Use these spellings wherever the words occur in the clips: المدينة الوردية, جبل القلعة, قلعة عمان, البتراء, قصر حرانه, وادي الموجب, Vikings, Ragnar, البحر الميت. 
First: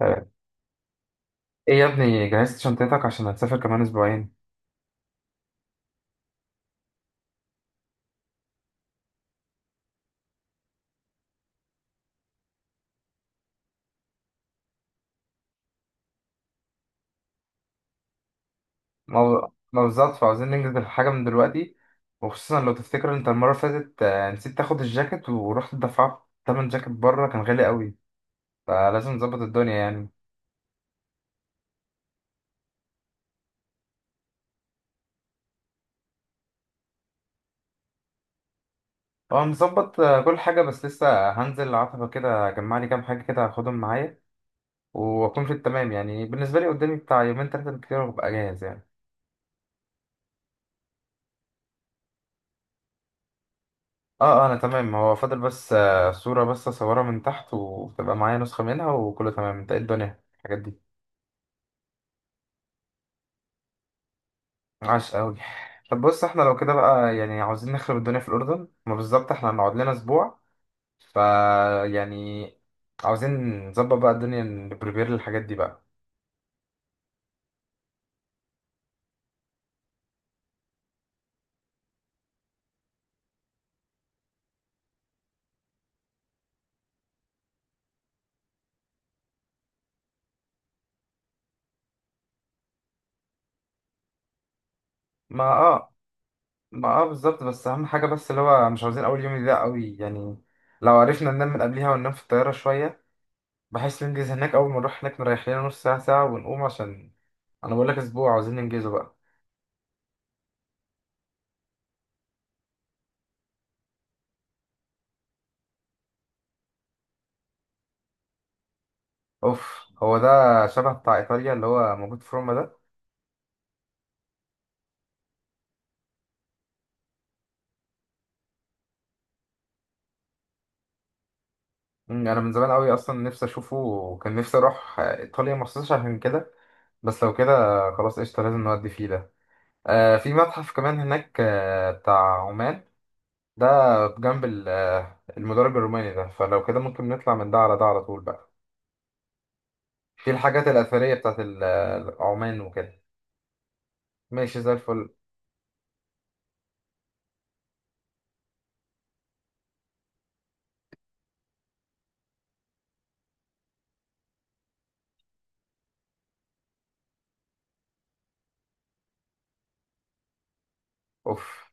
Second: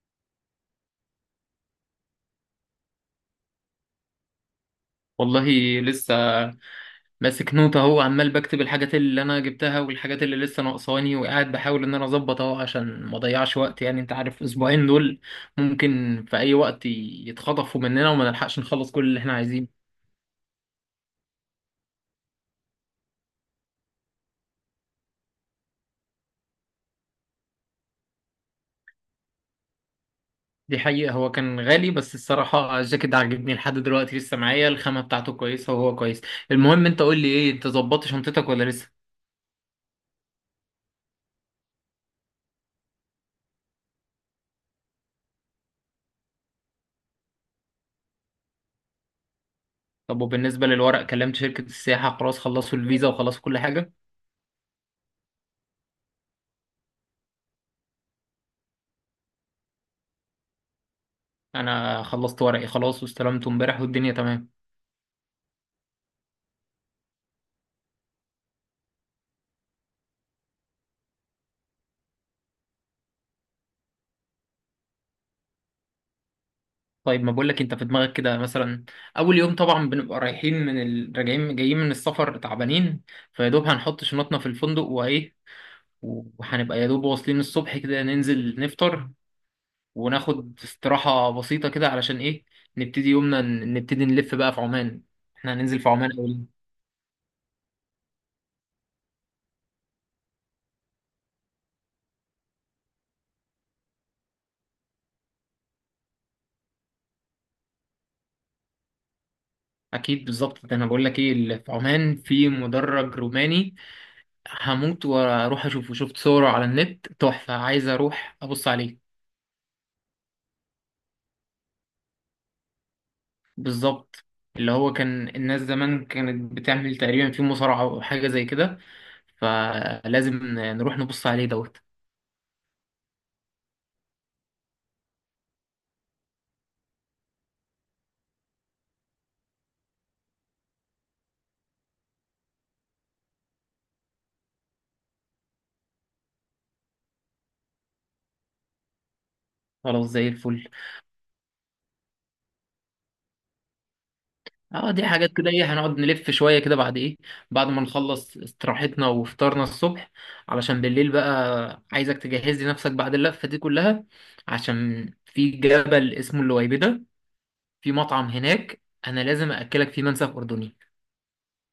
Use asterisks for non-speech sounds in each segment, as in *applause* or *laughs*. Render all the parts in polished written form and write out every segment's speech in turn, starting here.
آه، ايه يا ابني، جهزت شنطتك عشان هتسافر كمان اسبوعين؟ والله لسه ماسك نوتة اهو، عمال بكتب الحاجات اللي انا جبتها والحاجات اللي لسه ناقصاني، وقاعد بحاول ان انا اظبط اهو عشان ما اضيعش وقت. يعني انت عارف الاسبوعين دول ممكن في اي وقت يتخطفوا مننا وما نلحقش نخلص كل ما اللي احنا هو- ما عايزينه. بالظبط، فعاوزين ننجز الحاجة من دلوقتي. وخصوصا لو تفتكر، انت المرة اللي فاتت نسيت تاخد الجاكيت ورحت دفعت تمن جاكيت بره كان غالي قوي، فلازم نظبط الدنيا يعني. دي حقيقة، هو كان غالي بس الصراحة الجاكيت ده عاجبني لحد دلوقتي، لسه معايا الخامة بتاعته كويسة وهو كويس. المهم انت قول لي ايه، انت ظبطت شنطتك ولا لسه؟ هو مظبط كل حاجة، بس لسه هنزل عتبة كده اجمع لي كام حاجة كده هاخدهم معايا واكون في التمام. يعني بالنسبة لي قدامي بتاع يومين تلاتة بالكتير وابقى جاهز يعني. طب وبالنسبة للورق، كلمت شركة السياحة؟ خلاص خلصوا الفيزا وخلصوا كل حاجة؟ اه اه، انا تمام، هو فاضل بس صورة بس اصورها من تحت وتبقى معايا نسخة منها وكله تمام. انت ايه الدنيا الحاجات دي؟ انا خلصت ورقي خلاص واستلمته امبارح والدنيا تمام. عاش قوي. طب بص، احنا لو كده بقى يعني عاوزين نخرب الدنيا في الأردن، ما بالظبط احنا هنقعد لنا أسبوع. ف يعني عاوزين نظبط بقى الدنيا، نبريبير للحاجات دي بقى. طيب ما بقولك، انت في دماغك كده مثلا اول يوم طبعا بنبقى رايحين راجعين جايين من السفر تعبانين، فيا دوب هنحط شنطنا في الفندق وايه، وهنبقى يا دوب واصلين الصبح كده ننزل نفطر وناخد استراحة بسيطة كده علشان ايه، نبتدي يومنا نبتدي نلف بقى في عمان. ما احنا هننزل في اه. عمان اول. ما اه بالظبط، بس أهم حاجة بس اللي هو مش عاوزين أول يوم يضيع قوي يعني. لو عرفنا ننام من قبلها وننام في الطيارة شوية، بحيث ننجز هناك. أول ما نروح هناك نريح لنا نص ساعة ساعة ونقوم، عشان أنا بقول لك أسبوع عاوزين ننجزه بقى. اكيد بالظبط، ده انا بقول لك ايه اللي في عمان، في مدرج روماني هموت واروح اشوفه، شفت صوره على النت تحفة، عايز اروح ابص عليه. أوف، هو ده شبه بتاع إيطاليا اللي هو موجود في روما ده. بالظبط، اللي هو كان الناس زمان كانت بتعمل تقريبا في مصارعة أو حاجة زي كده، فلازم نروح نبص عليه دوت. انا من زمان قوي اصلا نفسي اشوفه، وكان نفسي اروح ايطاليا مخصوص عشان كده. بس لو كده خلاص قشطه، لازم نودي فيه ده. آه، في متحف كمان هناك آه بتاع عمان ده، جنب المدرج الروماني ده، فلو كده ممكن نطلع من ده على ده على طول بقى. خلاص زي في الحاجات الفل. الاثريه بتاعت عمان وكده. ماشي زي اه، دي الفل. حاجات كده ايه، هنقعد نلف شوية كده بعد ايه، بعد ما نخلص استراحتنا وفطارنا الصبح. علشان بالليل بقى عايزك تجهز لي نفسك بعد اللفة دي كلها، عشان في جبل اسمه اللويبدة، في مطعم هناك انا لازم اكلك فيه منسف اردني. اوف،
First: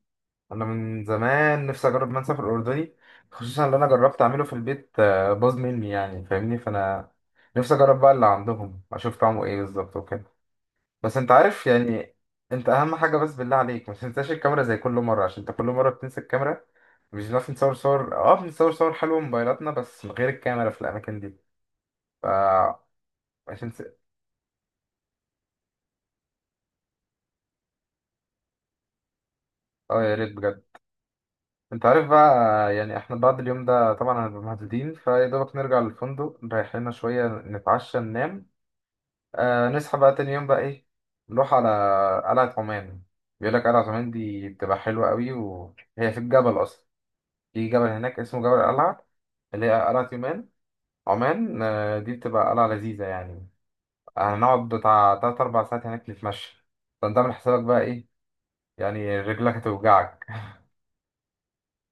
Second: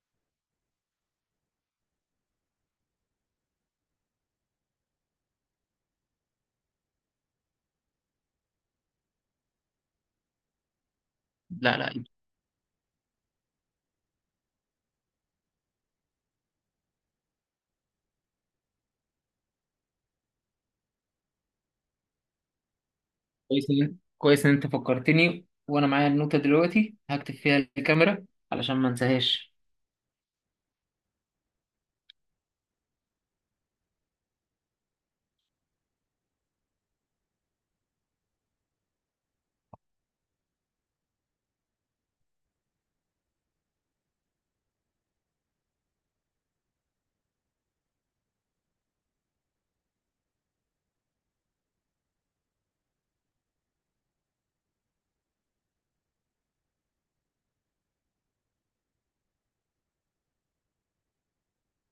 انا من زمان نفسي اجرب منسف الاردني، خصوصا اللي انا جربت اعمله في البيت باظ مني يعني، فاهمني؟ فانا نفسي اجرب بقى اللي عندهم، اشوف طعمه ايه بالظبط وكده. بس انت عارف لا لا. يعني. انت اهم حاجه بس بالله عليك ما تنساش الكاميرا زي كل مره، عشان انت كل مره بتنسى الكاميرا. مش بنعرف نصور صور، اه بنصور صور حلوه موبايلاتنا بس من غير الكاميرا في الاماكن دي. ف كويس عشان س... إن- كويس ان انت فكرتني وانا معايا النوتة دلوقتي هكتب فيها الكاميرا، علشان ما انساهاش. اه يا ريت بجد. انت عارف بقى، يعني احنا بعد اليوم ده طبعا هنبقى مهدودين، فيا دوبك نرجع للفندق نريح لنا شويه نتعشى ننام. آه نصحى بقى تاني يوم بقى ايه، نروح على قلعة عمان. بيقول لك قلعة عمان دي بتبقى حلوة قوي، وهي في الجبل أصلا. في جبل هناك اسمه جبل القلعة، اللي هي قلعة يومان. عمان آه دي بتبقى قلعة لذيذة يعني. هنقعد بتاع تلات أربع ساعات هناك نتمشى. فأنت عامل حسابك بقى ايه؟ يعني رجلك هتوجعك.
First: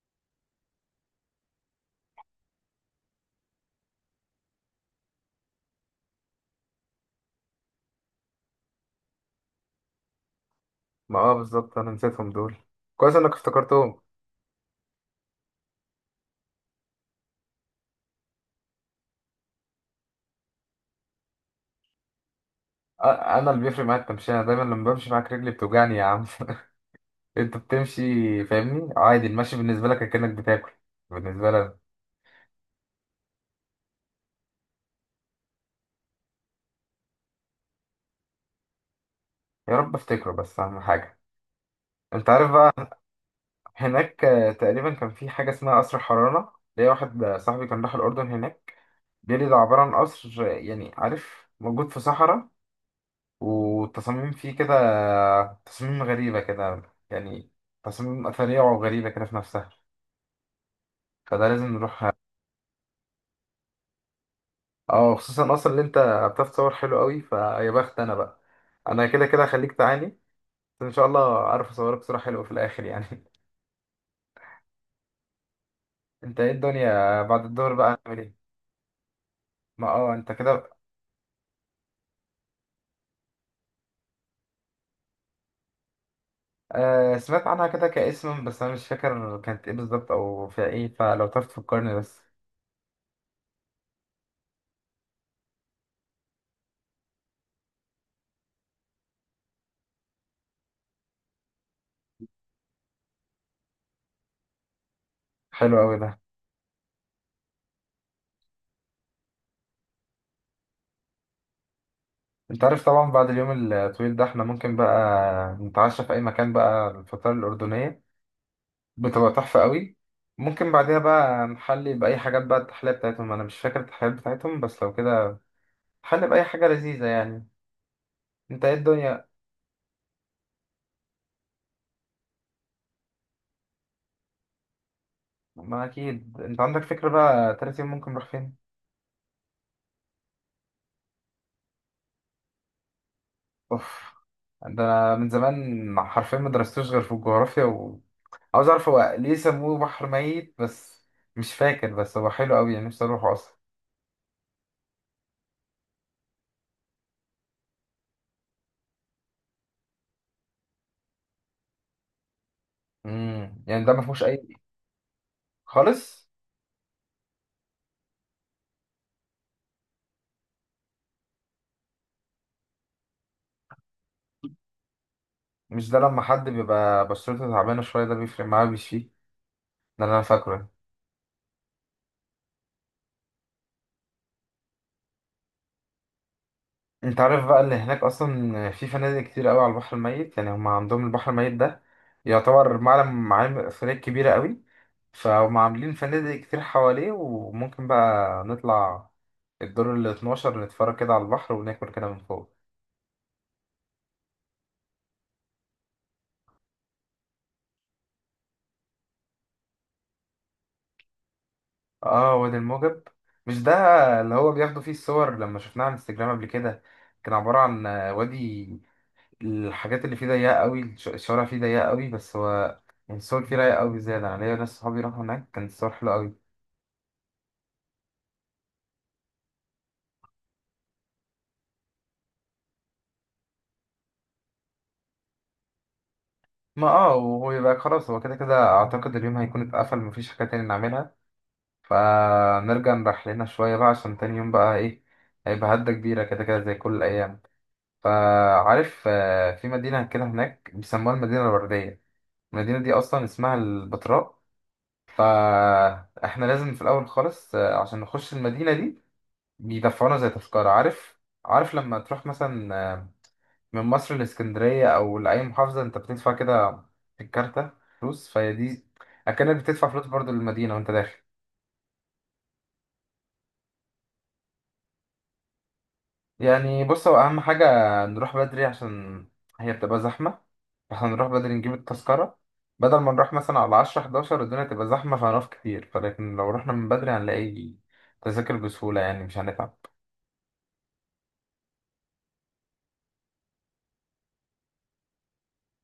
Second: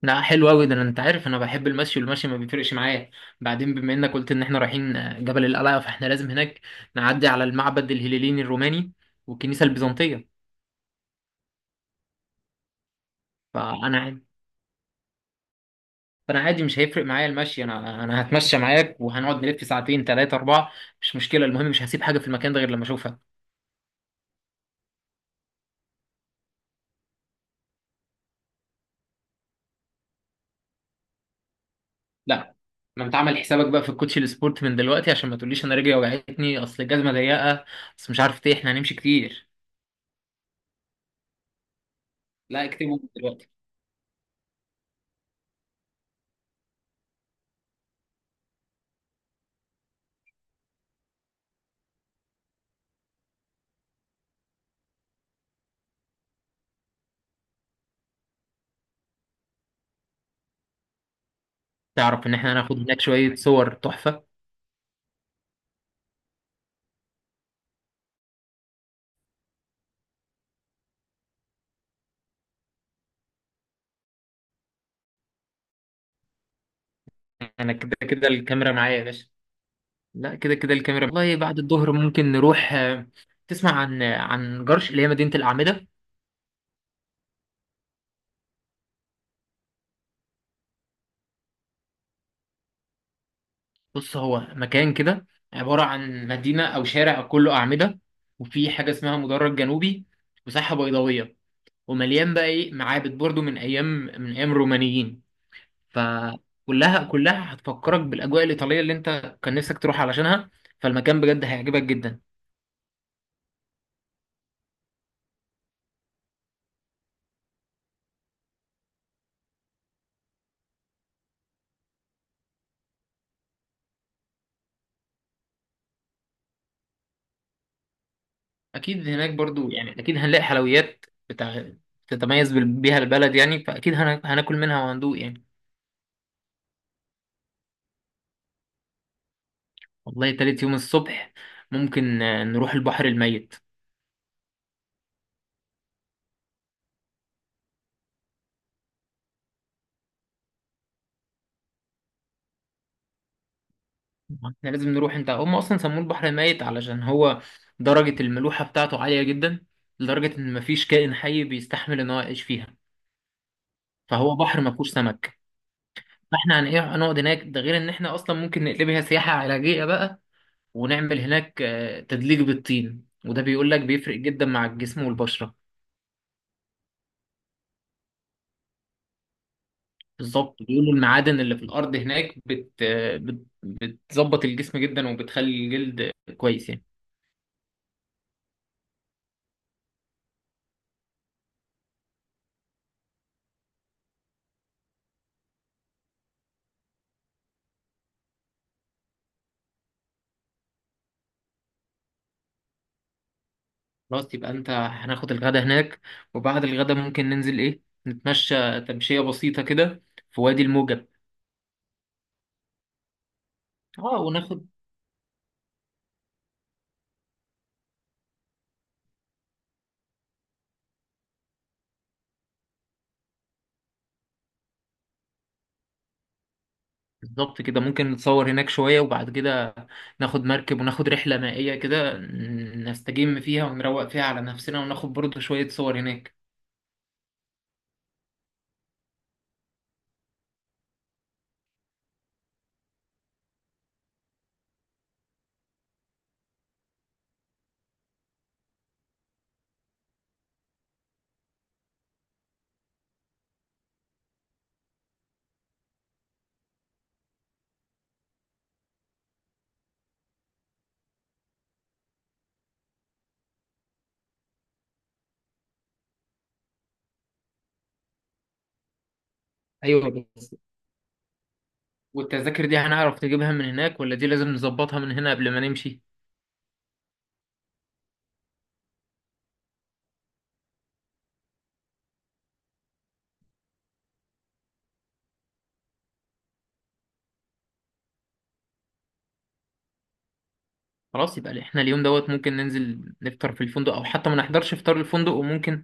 لا حلو قوي ده، انت عارف انا بحب المشي والمشي ما بيفرقش معايا. بعدين بما انك قلت ان احنا رايحين جبل القلعة، فاحنا لازم هناك نعدي على المعبد الهليليني الروماني والكنيسة البيزنطية. *laughs* ما اه بالظبط، أنا نسيتهم دول، كويس إنك فانا افتكرتهم. عاد- فانا عادي، مش هيفرق معايا المشي، انا هتمشى معاك وهنقعد نلف ساعتين ثلاثة أربعة، مش مشكلة. المهم مش هسيب حاجة في المكان ده غير لما اشوفها. أنا اللي بيفرق معايا التمشية، أنا دايما لما بمشي معاك رجلي بتوجعني يا عم. *laughs* انت بتمشي، فاهمني؟ عادي المشي بالنسبه لك كأنك بتاكل. بالنسبه لنا. لا، ما انت عامل حسابك بقى في الكوتشي السبورت من دلوقتي عشان ما تقوليش انا رجلي وجعتني اصل الجزمه ضيقه، اصل مش عارف ايه، احنا هنمشي كتير. يا رب افتكره، بس اهم حاجه. انت عارف لا اكتبهم بقى، من دلوقتي. هناك تقريبا كان في حاجه اسمها قصر حرانه. ليا واحد صاحبي كان راح الاردن هناك، بيقول لي ده عباره عن قصر يعني عارف، موجود في صحراء، والتصاميم فيه كده تصاميم غريبه كده، يعني تصاميم اثريه وغريبه كده في نفسها، فده لازم نروح. تعرف ان احنا هناخد هناك شويه صور تحفه. اه خصوصا اصلا اللي انت بتعرف تصور حلو قوي، فيا بخت انا بقى. انا كده كده هخليك تعاني، بس ان شاء الله اعرف اصورك صورة حلوة في الاخر يعني. *laughs* انت ايه الدنيا بعد الدور انا كده بقى، هنعمل كده ايه؟ الكاميرا معايا يا باشا. ما اه انت لا كده كده. كده الكاميرا والله. بعد الظهر ممكن نروح، تسمع عن عن جرش اللي هي مدينه الاعمده؟ آه سمعت عنها كده كاسم، بس انا مش فاكر كانت ايه بالظبط او فيها ايه، فلو تعرف تفكرني بس. بص، هو مكان كده عباره عن مدينه او شارع كله اعمده، وفي حاجه اسمها مدرج جنوبي وساحه بيضاويه، ومليان بقى ايه، معابد برضو من ايام الرومانيين. حلو قوي ده. فكلها كلها هتفكرك بالاجواء الايطاليه اللي انت كان نفسك تروح علشانها، فالمكان بجد هيعجبك جدا. انت عارف طبعا بعد اليوم الطويل ده احنا ممكن بقى نتعشى في اي مكان بقى، الفطار الاردنية بتبقى تحفة قوي. ممكن بعدها بقى نحلي باي حاجات بقى، التحلية بتاعتهم انا مش فاكر التحليات بتاعتهم، بس لو كده نحلي باي حاجة لذيذة يعني. انت ايه اكيد الدنيا؟ هناك برضو، يعني اكيد هنلاقي حلويات بتاع تتميز بيها البلد، يعني فاكيد هناكل منها وهندوق يعني. ما اكيد انت عندك فكرة بقى، تالت يوم ممكن نروح فين؟ والله تالت يوم الصبح ممكن نروح البحر الميت. اوف، ده انا من زمان حرفيا ما درستوش غير في الجغرافيا، وعاوز اعرف هو ليه سموه بحر ميت بس. مش فاكر، بس هو حلو قوي يعني نفسي اروحه اصلا. احنا لازم نروح، انت هم اصلا سموه البحر الميت علشان هو درجه الملوحه بتاعته عاليه جدا، لدرجه ان مفيش كائن حي بيستحمل ان هو يعيش فيها، يعني ده ما فيهوش فهو اي؟ بحر ما فيهوش سمك. خالص؟ فاحنا هن- إيه، هنقعد هناك، ده غير ان احنا اصلا ممكن نقلبها سياحه علاجيه بقى، ونعمل هناك تدليك بالطين، وده بيقول لك بيفرق جدا مع الجسم والبشره. مش ده لما حد بيبقى بشرته تعبانة شوية ده بيفرق معاه بيشفيه؟ ده اللي انا بالظبط، فاكره. بيقولوا المعادن اللي في الارض هناك بت... آه، بتظبط الجسم جدا وبتخلي الجلد كويس يعني. انت عارف بقى ان هناك اصلا في فنادق كتير قوي على البحر الميت، يعني هم عندهم البحر الميت ده يعتبر معلم، معالم اثريه كبيره قوي، فهم عاملين فنادق كتير حواليه، وممكن بقى نطلع الدور ال 12 نتفرج كده على البحر وناكل كده من فوق. خلاص يبقى انت هناخد الغدا هناك، وبعد الغدا ممكن ننزل ايه، نتمشى تمشيه بسيطه كده في وادي الموجب. اه وادي الموجب، مش ده اه اللي هو وناخد. بياخدوا فيه الصور لما شفناه على الانستجرام قبل كده؟ كان عبارة عن وادي، الحاجات اللي فيه ضيقة قوي، الشوارع فيه ضيقة قوي، بس هو يعني الصور فيه رايقة قوي زيادة. أنا ليا ناس صحابي راحوا هناك كانت الصور حلوة قوي. بالظبط كده، ممكن نتصور هناك شوية، وبعد كده ناخد مركب وناخد رحلة مائية كده نستجم فيها ونروق فيها على نفسنا وناخد برضه شوية صور هناك. ما اه، وهو يبقى خلاص، هو كده كده اعتقد اليوم هيكون اتقفل مفيش حاجة تاني نعملها، فنرجع نريح لنا شوية بقى، عشان تاني يوم بقى ايه، هيبقى هدة كبيرة كده كده زي كل الأيام. فعارف في مدينة كده هناك بيسموها المدينة الوردية، المدينة دي أصلا اسمها البتراء. فاحنا لازم في الأول خالص عشان نخش المدينة دي، بيدفعونا زي تذكرة. عارف؟ عارف لما تروح مثلا من مصر لاسكندرية أو لأي محافظة أنت بتدفع كده في الكارتة فلوس؟ فهي دي، أكنك بتدفع فلوس ايوه برضو بس للمدينة وأنت داخل. والتذاكر دي هنعرف نجيبها من هناك، ولا دي لازم نظبطها من هنا قبل ما نمشي؟ يعني بص، هو أهم حاجة نروح بدري، عشان هي بتبقى زحمة، فاحنا نروح بدري نجيب التذكرة، بدل ما نروح مثلا على عشرة حداشر الدنيا تبقى زحمة فهنقف كتير، فلكن لو رحنا من بدري هنلاقي تذاكر بسهولة يعني مش هنتعب. خلاص يبقى احنا اليوم دوت ممكن ننزل نفطر في الفندق، او حتى ما نحضرش فطار الفندق وممكن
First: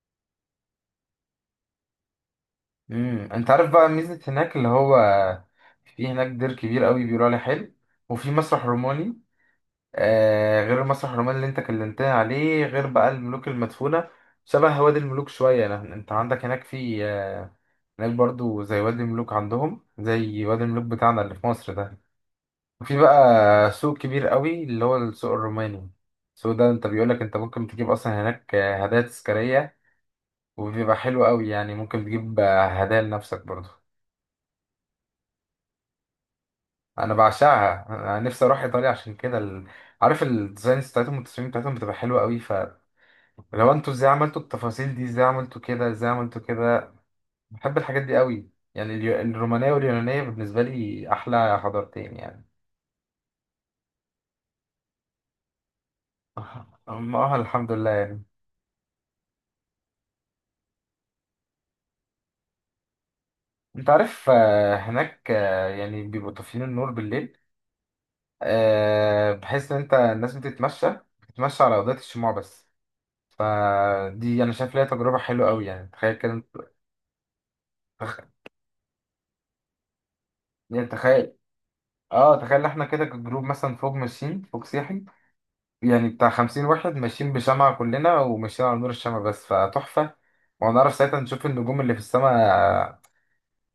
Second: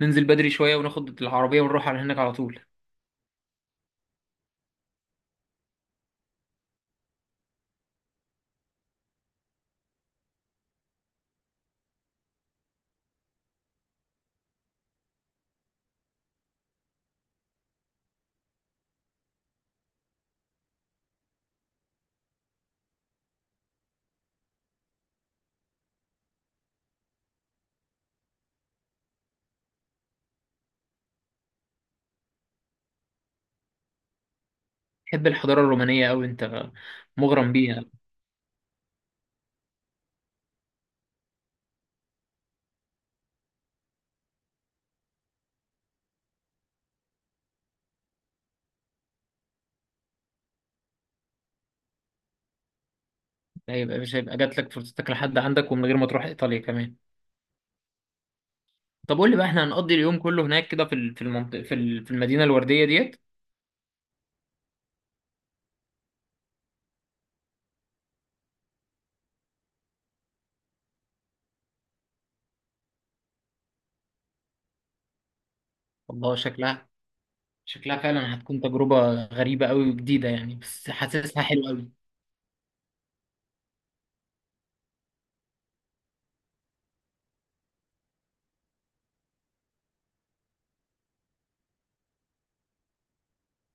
ننزل بدري شوية وناخد العربية ونروح على هناك على طول. انت عارف بقى ميزة هناك اللي هو، في هناك دير كبير قوي بيقولوا عليه حلو، وفي مسرح روماني، آه غير المسرح الروماني اللي انت كلمتني عليه، غير بقى الملوك المدفونة شبه وادي الملوك شوية. لأن انت عندك هناك في آه، هناك برضو زي وادي الملوك، عندهم زي وادي الملوك بتاعنا اللي في مصر ده. وفي بقى سوق كبير قوي اللي هو السوق الروماني. السوق ده انت بيقولك انت ممكن تجيب اصلا هناك هدايا تذكارية، وبيبقى حلو قوي يعني، ممكن تجيب هدايا لنفسك برضو. تحب الحضارة الرومانية أوي أنت، انا مغرم بيها. بعشقها، انا نفسي اروح ايطاليا عشان كده ال... عارف الديزاينز بتاعتهم والتصميم بتاعتهم بتبقى حلوة قوي. لو انتوا ازاي عملتوا التفاصيل دي، ازاي عملتوا كده، ازاي عملتوا كده. بحب الحاجات دي قوي. يعني الرومانية واليونانية بالنسبة لي أحلى حضارتين يعني. هيبقى، مش هيبقى جاتلك فرصتك لحد عندك ومن غير ما تروح إيطاليا كمان. أما اه الحمد لله يعني. طب قول لي بقى، احنا هنقضي اليوم كله هناك كده في في المنطقة، في في المدينة الوردية ديت؟ انت عارف هناك يعني بيبقوا طافيين النور بالليل بحيث ان انت الناس بتتمشى، بتتمشى على أضاءة الشموع بس. فدي انا شايف ليها تجربة حلوة قوي يعني، تخيل كده. والله شكلها تخ... فعلا هتكون تجربة غريبة قوي وجديدة، يعني يعني بس تخيل، حاسسها حلوة قوي. اه تخيل احنا كده كجروب مثلا فوق ماشيين، فوق سياحي يعني بتاع 50 واحد ماشيين بشمعة كلنا وماشيين على نور الشمع بس، فتحفة. وهنعرف ساعتها نشوف النجوم اللي في السماء،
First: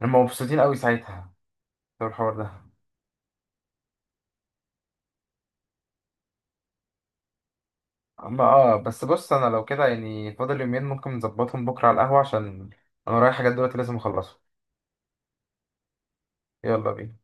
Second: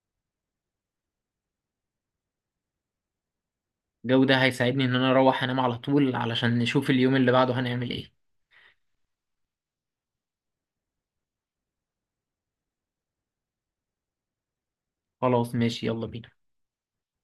هم مبسوطين قوي ساعتها بسبب الحوار ده. الجو ده هيساعدني ان انا اروح انام على طول، علشان نشوف اليوم اللي بعده هنعمل ايه. أما اه، بس بص أنا لو كده يعني فاضل يومين، ممكن نظبطهم بكرة على القهوة، عشان أنا رايح حاجات دلوقتي لازم أخلصها. خلاص ماشي، يلا بينا. يلا بينا.